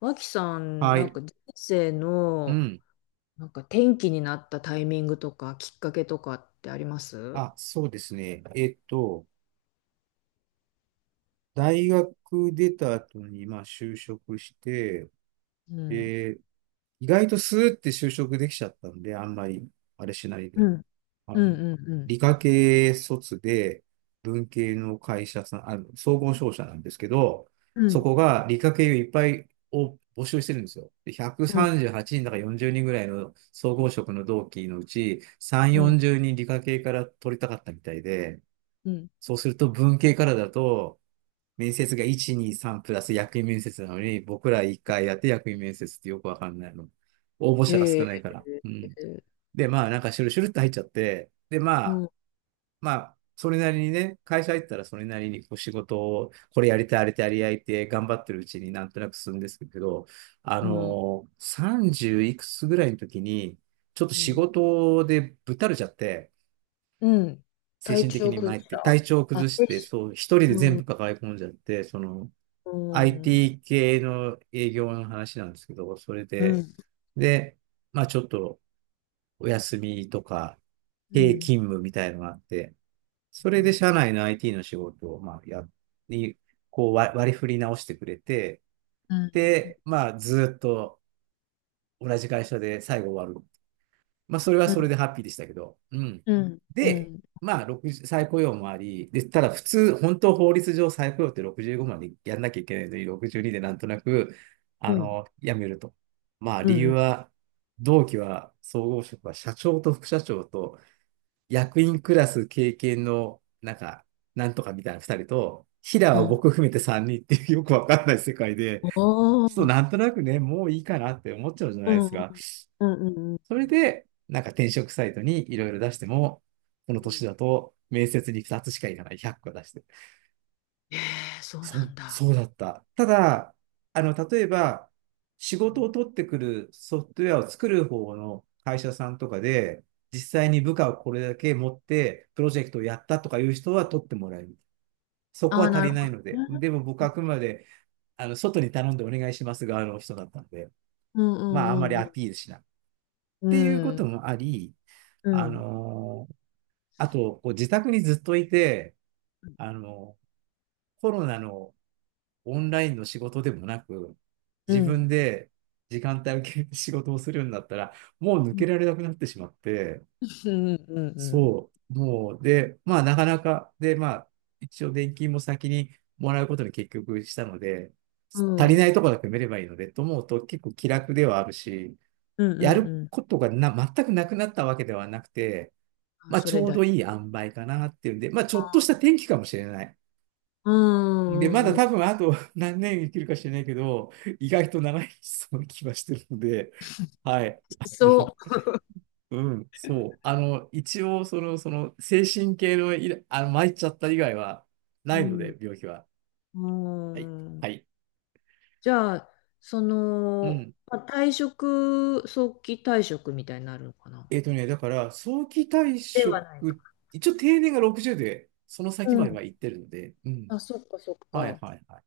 ワキさんはなんい。か人生うのん。なんか転機になったタイミングとかきっかけとかってあります？あ、そうですね。大学出た後に、まあ、就職して、うん、え意外とスーって就職できちゃったんで、あんまり、あれしないうで。ん、あうの、ん、うん、うん、理科系卒で、文系の会社さん、総合商社なんですけど、うそん、こが理科系をいっぱいを募集してるんですよ。で、うん、138人だか40人ぐらいの総合職の同期のうち、3、うん、40人理科系から取りたかったみたいで、うん。そうすると文系からだと、面接が1、2、3プラス役員面接なのに、僕ら1回やって役員面接ってよくわかんないの。応募へ者が少え。ないから。うん。で、まあなんかシュルシュルって入っちゃって、で、まうあ、ん、それなりにね、会社入ったらそれなりにこう仕事を、これやりたい、あれやりたいって頑張ってるうちになんとなく進むんですけど、あうん、のー、30いくつぐらいの時に、ちょっとう仕ん、事でぶったれちゃって、うん。精体神的調に崩参っして、体た。調をあ崩してて、し。そう、一人でう全ん、部抱え込んじゃって、その、うん、うん、 IT 系の営業の話なんですけど、それで、うで、まあちょっとお休みとか、経勤ん、務みたいのがあって、そうれでん、社内の IT の仕事を、まあ、に、こう割り振り直してくれて、うん、で、まあずっと同じ会社で最後終わる。まあ、それはうそれん、でハッピーでしたけど。うん。うん、うん、うで、ん、まあ、60再雇用もあり、で、ただ普通、本当法律上再雇用って65までやんなきゃいけないのに、62でなんとなく、うん、辞めると。まあ、う理ん、う由ん、は、同期は、総合職は社長と副社長と、役員クラス経験の、なんか、なんとかみたいな2人と、平うはん、僕含めて3人っていうよくわかんない世界で、ちょっとなんとなくね、もういいかなって思っちゃうじゃないですか。うん、それで、なんか転職サイトにいろいろ出しても、このうん。年だと面接に2つしかいかない、100個出して。ええ、そうそなんう、だ。そうだった。ただ、例えば、仕事を取ってくるソフトウェアを作る方の会社さんとかで、実際に部下をこれだけ持って、プロジェクトをやったとかいう人は取ってもらえる。そこあはあ、足なるりなほいのどで。ね。でも僕はあくまで、外に頼んでお願いします側の人だったので、うん、うまあ、あんまりん、うん、アピールしない。っうていうことん。もあり、うん、あうん。のーあと、こう自宅にずっといて、あの、コロナのオンラインの仕事でもなく、う自ん、分で時間帯を決めて仕事をするんだったら、もう抜うん、けられなくなってしまって、うん、うん、そう、もう、で、まあ、なかなか、で、まあ、一応、年金も先にもらうことに結局したので、う足ん。うりないん。ところだけ埋めればいいので、と思うと結構気楽ではあるし、うん、やるうん。ことがな全くなくなったわけではなくて、あ、まあ、そちれょうだよ。どいい塩梅かなっていうんで、まあ、ちょっあとしあ。た転機かもしれない。うで、まだん、うん、うん。多分あと何年生きるか知れないけど、意外と長いそうな気はしてるので、はい。そうん、そう。あの、一応、精神系の参っちゃった以外はう。うないのん、で、病気は。うはい。ん。はい。じゃあ、そうの、ん。まあ、早期退職みたいになるのかな、ね、だから、早期退ではないか。職、一応定年が60で、そのう先まではん。行ってるので、うん。あ、そっかそっはいか。はいはい。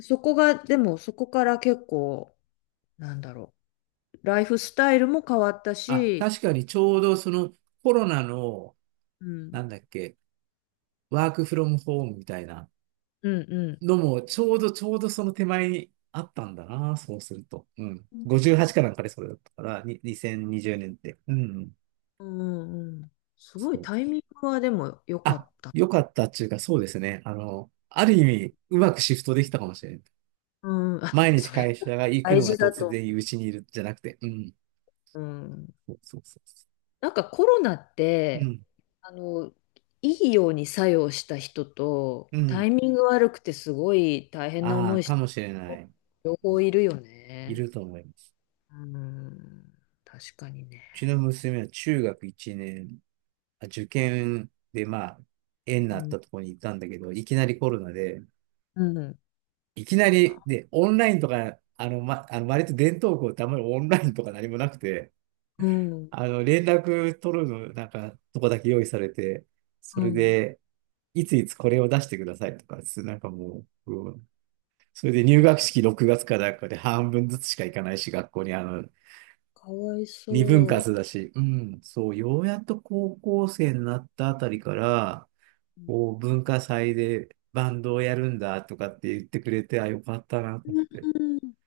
そこが、でもそこから結構、なんだろう。ライフスタイルも変わったあ、し、確かにちょうどそのコロナの、うん、なんだっけ、ワークフロムホームみたいなうん、うん、のも、ちょうどその手前にあったんだな、そうすると。うん。58かなんかでそれだったから、に2020年って。うん。うん、うん、すごそいう。タイミングはでも良かあ、った。よかったっていうか、そうですね。ある意味、うまくシフトできたかもしれない。うん、あ、毎日それ会社が行く大のが事だ突と。然うちにいるじゃなくて、うん。うん、そうそうそうそなんかコロナっう。うて、ん。あの、いいように作用した人と、うタん。イミング悪くてすごい大変なあ思あ、いしかたもしれな人、い。両う方んいるよいね。ると思います。うん、確かにね。ちの娘は中学1年、あ受験でまあ、縁にうなっん。たところに行ったんだけど、いきなりコロナで、うん。いきなり、で、オンラインとか、あの、ま、あの割と伝統校ってあんまりオンラインとか何もなくて、うん、連絡取るの、なんか、とこだけ用意されて、そうれん、で、いついつこれを出してくださいとか、なんかもう、うんそれで入え、学式6月かなんかで半分ずつしか行かないし、学校にかわい二分そ割だし、うん、そう、ようやっと高校生になったあたりから、う。こう、文化祭でバンドをやるんだとかって言ってくれて、あ、よかったなうと思って。ん。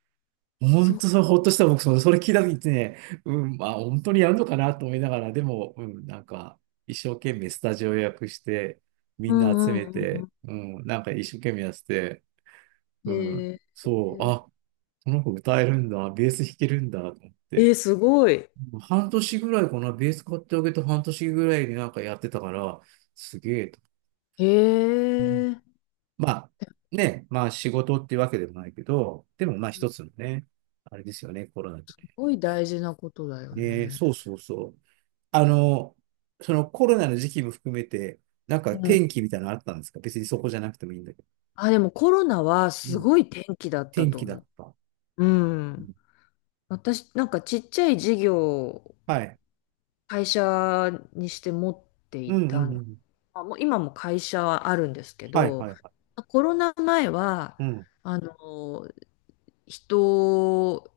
そ本っか。当それ、ほっとした僕、それ聞いた時ってね、うん、まあ、本当にやるのかなと思いながら、でも、うん、なんか、一生懸命スタジオ予約して、みうんな集ん、めうん、うて、ん、うん、なんか一生懸命やってて、ううん。へん、え。そう、あ、この子歌えるんだ、ベース弾けるんだ、と思って。えー、すごい。半年ぐらいかな、ベース買ってあげて半年ぐらいでなんかやってたから、すげえと。へえ、すまあ、ね、まあ仕事ってわけでもないけど、でもまあ一つのね、あれですよね、コロナでごい大事なことだよね。ね、ね。そうそうそう。あの、そのコロナの時期も含めて、なんかうん。天気みたいなのあったんですか別にそこじゃなくてもいいんだけど。あ、でもコロナはうすん。ごい天気だった天と気だ思った。う。ううん。ん私、なんかちっちゃい事業をはい。会社にして持ってういんうたんうの。ん。あ、もう今も会社はあるんですけはいはど、いはい。コロナ前は、うん。あの、人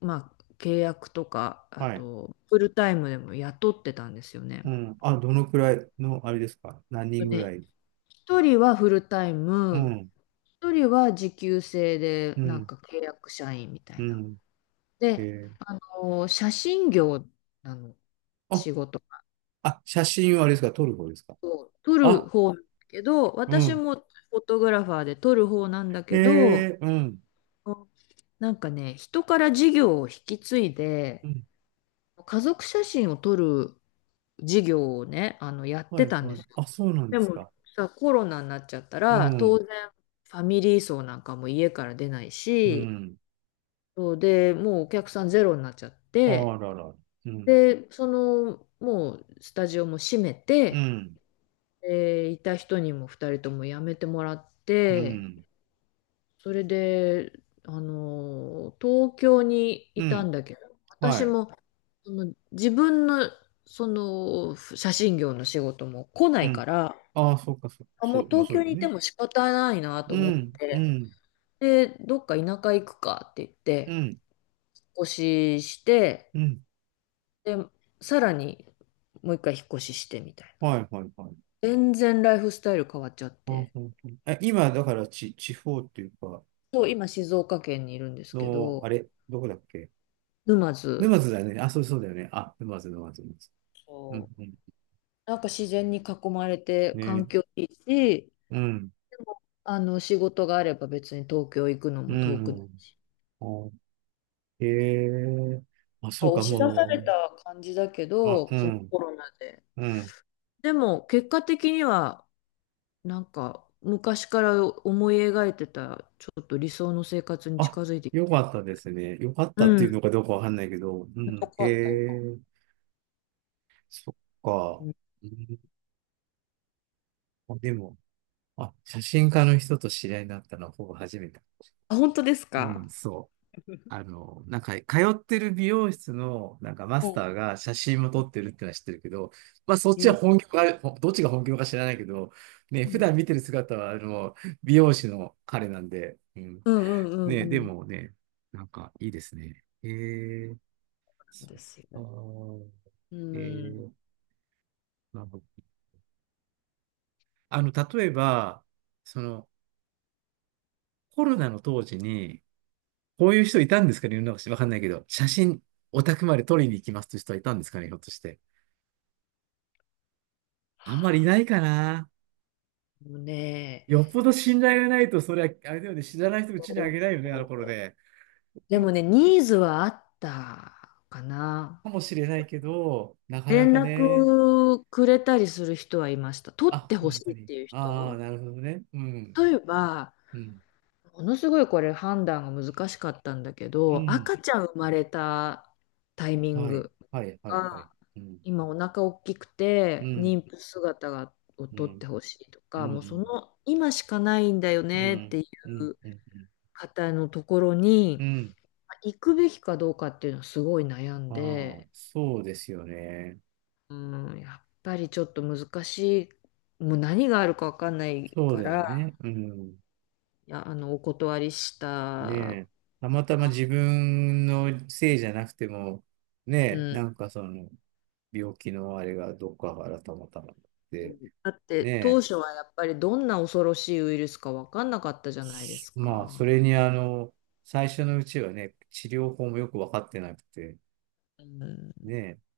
まあ、契約とか、あはい。と、フルタイムでも雇ってたんですよね。うん。あ、どのくらいの、あれですか何人ぐね、らい一人はフルタイうム、ん。一人は時給制で、うなんん。か契約社員みたういな。ん。えで、え。あの写真業なの、あ、仕事あ、写真はあれですか、撮る方ですか。を撮るあ、方なんだけど、う私ん。もフォトグラファーで撮る方なんだへけど、え、うん。なんかね、人から事業を引き継いうで、ん。家族写真を撮る事業をね、やっはてい、たんではすい。よ。あ、そうなんでですもか。さ、コロナになっちゃったうら、当ん。然ファミリー層なんかも家から出ないうし、ん。そうで、もうお客さんゼロになっちゃっあて、らら。うん。で、もうスタジオも閉めうて、ん。でいた人にも二人とも辞めてもらっうて、ん。それで、東京にういたんん。だけど、は私い。も、その自分の、その写真業の仕事も来なういかん。ら、ああ、そうか、そう、あ、もそうう、まあ東そう京ですにいてね。も仕方ないなとう思っん。うて、ん。で、どっか田舎行くかって言っうて、引ん。っ越しして、うん。で、さらにもう一回引っ越ししてみたいな。はい、はい、はい。全然ライフスタイル変わっちゃっああ、て。本当に。え、今、だから、ち、地方っていうか、そう、今静岡県にいるんですけの、あど、れ、どこだっけ沼津。沼津だよね。あ、そう、そうだよね。あ、沼津、沼津、沼津。うん、そう。うん。なんか自然に囲まれてね環え境いいし、うん、仕事があれば別に東京行くのうも遠くないん。し。おへえ。あ、なんかそうか、押し出さもれう、た感じだけあ、ど、うそのん、コロナで。うん。でも結果的にはなんか昔から思い描いてたちょっと理想の生活にあ、近づいてきて。よかったですね。よかっうたっていうん。のかどうかわかんないけど、うよん、かへったよかっえ、そった。うか。ん。うん、あでも、あ、写真家の人と知り合いになったのはほぼ初めて。あ、本当ですうん、か？そう。なんか、通ってる美容室の、なんかマうスん、ターが写真も撮ってるってのは知ってるけど、まあ、そっちはえ、本業がほどっちが本業か知らないけど、ね、う普ん、段見てる姿は、美容師の彼なんで、うん。うん、うん、うね、ん、でうん。もね、なんか、いいですね。えー、そうそでっすよ。か。うえん。ー、なるほど。例えば、その、コロナの当時に、こういう人いたんですかね、世の中わかんないけど、写真、お宅まで撮りに行きますという人はいたんですかね、ひょっとして。はあんまりいあ。ないかな。もうね、よっぽど信頼がないと、それは、あれだよね、知らない人うちにあげないよね、あの頃で。でもね、ニーズはあったかな。かもしれないけど、なかな連かね。絡くれたりする人はいました。取っあ、てほ本し当いっに。ていうああ、人。なるほどね。うん。例えば、うん。ものすごいこれ判断が難しかったんだけうど、ん。赤ちゃん生まれたタイミンはい。グはい。はい。はい。が、うん。今お腹大きくうてん。妊婦姿がをう取っん。てほしいとうか、もうそん。の今しかないんだようねってん。いううん。うん。方のところうにん。行くべきかどうかっていうのはすごい悩んああー、で、そうですよね。うん、やっぱりちょっと難しい、もう何があるかわかんないそうかだよら、ね。うん。いや、お断りしたねかえ、たまたまな。自分のせいじゃなくても、うねえ、ん、なんかその、病気のあれがどっかからたまたまうで、ん、だって当ね初はやっぱりどんな恐ろしいウイルスか分かんなかったじゃないですえ、まあ、か。それに最初のうちはね、治療法もよく分かってなくて、うん、ねえ、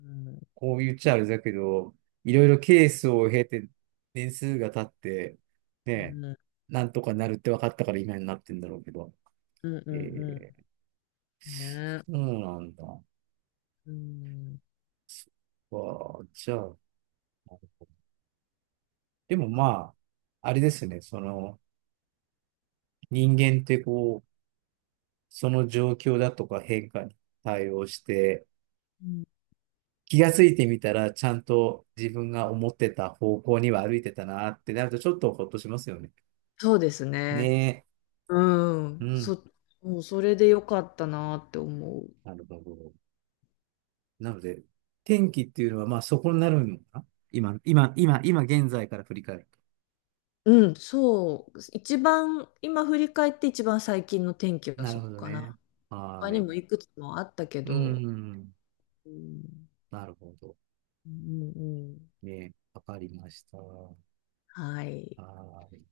うん、こう言っちゃあれだけど、いろいろケースを経て、年数が経って、ねうえ、ん、なんとかなるって分かったから今になってんだろうけど、うん、うえん、うえ、んね。そうなんだ。うん、わあ、じゃあ、でもまあ、あれですね、その人間ってこう、その状況だとか変化に対応して、うん。気がついてみたら、ちゃんと自分が思ってた方向には歩いてたなってなると、ちょっとほっとしますよね。そうですね。ねうえ。うん。ん。もうそれでよかったなって思う。なるほど。なので、天気っていうのは、まあそこになるのかな今、今現在から振り返ると。うん、そう。一番、今振り返って一番最近の天気はなそるほこどかね。な。は他ーにもい。いくつもあったけうど、ん。うん、なるほど。うん、うん。ねえ、わかりました。ははい。ーい。